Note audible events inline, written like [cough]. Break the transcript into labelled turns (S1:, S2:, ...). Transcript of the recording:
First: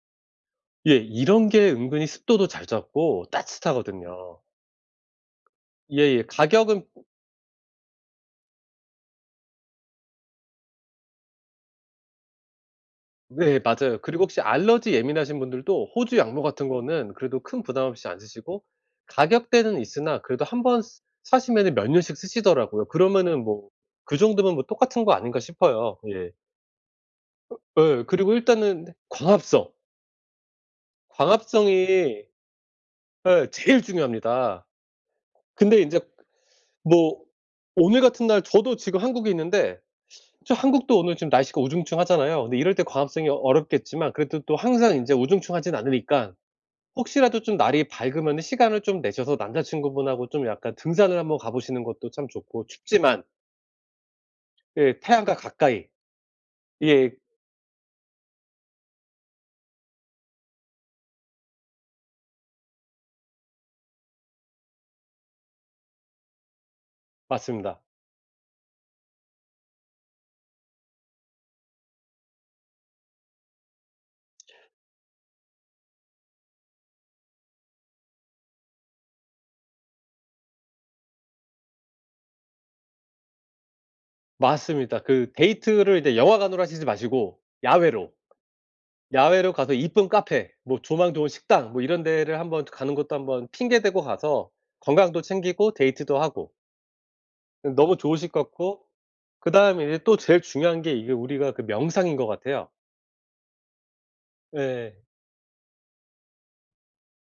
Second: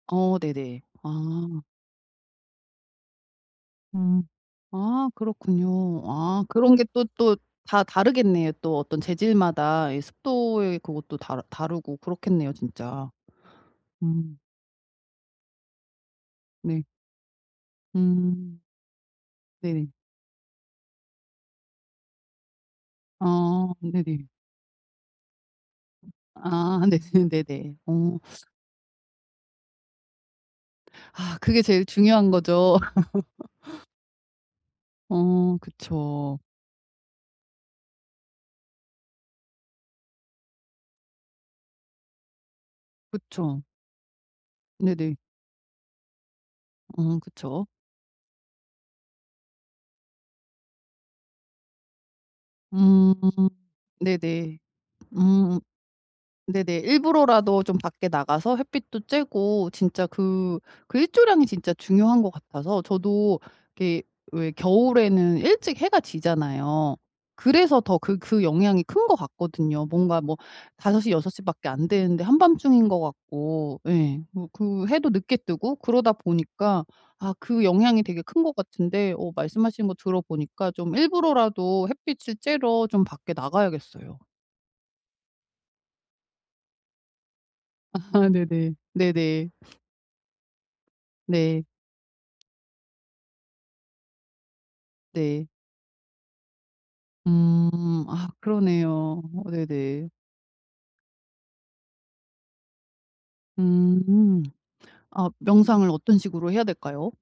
S1: 어 네네.
S2: 예, 이런
S1: 아.
S2: 게 은근히 습도도 잘 잡고
S1: 음.
S2: 따뜻하거든요.
S1: 아 그렇군요.
S2: 예예.
S1: 아
S2: 가격은
S1: 그런게 또 또 다 다르겠네요. 또 어떤 재질마다 이 습도의 그것도 다 다르고 그렇겠네요. 진짜.
S2: 네, 맞아요. 그리고
S1: 음.
S2: 혹시 알레르기 예민하신 분들도 호주 양모 같은
S1: 네.
S2: 거는 그래도 큰 부담 없이 안
S1: 음.
S2: 쓰시고, 가격대는
S1: 네.
S2: 있으나 그래도 1 번 스 사시면은 몇 년씩 쓰시더라고요. 그러면은
S1: 아
S2: 뭐, 그
S1: 네네.
S2: 정도면 뭐 똑같은 거 아닌가 싶어요. 예.
S1: 아 네 네네.
S2: 예
S1: 어.
S2: 그리고 일단은 광합성.
S1: 아, 그게 제일
S2: 광합성이
S1: 중요한 거죠.
S2: 예 제일
S1: [laughs]
S2: 중요합니다.
S1: 어
S2: 근데 인제
S1: 그쵸.
S2: 뭐 오늘 같은 날 저도 지금 한국에 있는데 저 한국도 오늘 지금 날씨가 우중충하잖아요. 근데 이럴 때 광합성이 어
S1: 그쵸.
S2: 어렵겠지만 그래도 또 항상 인제
S1: 네네.
S2: 우중충하진 않으니까,
S1: 어
S2: 혹시라도 좀
S1: 그쵸.
S2: 날이 밝으면은 시간을 좀 내셔서 남자친구분하고 좀 약간 등산을 한번 가보시는 것도 참 좋고
S1: 음.
S2: 춥지만
S1: 네네.
S2: 그 태양과
S1: 으음.
S2: 가까이
S1: 네네.
S2: 예.
S1: 일부러라도 좀 밖에 나가서 햇빛도 쬐고 진짜 그 그 일조량이 진짜 중요한 것 같아서 저도 이렇게 왜 겨울에는 일찍 해가 지잖아요.
S2: 맞습니다.
S1: 그래서 더 그 그 영향이 큰 것 같거든요. 뭔가 뭐 5:00 6:00 밖에 안 되는데 한밤중인 것 같고 예 뭐 그 해도 늦게 뜨고 그러다 보니까, 아 그 영향이 되게 큰 것 같은데 어 말씀하신 거 들어보니까 좀 일부러라도 햇빛을 쬐러 좀 밖에 나가야겠어요.
S2: 맞습니다. 그 데이트를 인제 영화관으로 하시지 마시고 야외로,
S1: [laughs] 네네. 네네.
S2: 야외로 가서 이쁜 카페 뭐 조망 좋은
S1: 네.
S2: 식당 뭐 이런 데를 한번 가는 것도 한번 핑계 대고 가서 건강도
S1: 네.
S2: 챙기고 데이트도 하고. 응 너무
S1: 음.
S2: 좋으실
S1: 아
S2: 것 같고
S1: 그러네요. 어
S2: 그 다음에 이제
S1: 네네.
S2: 또 제일 중요한 게 이게 우리가 그 명상인 것 같아요.
S1: 음.
S2: 네.
S1: 아 명상을 어떤 식으로 해야 될까요?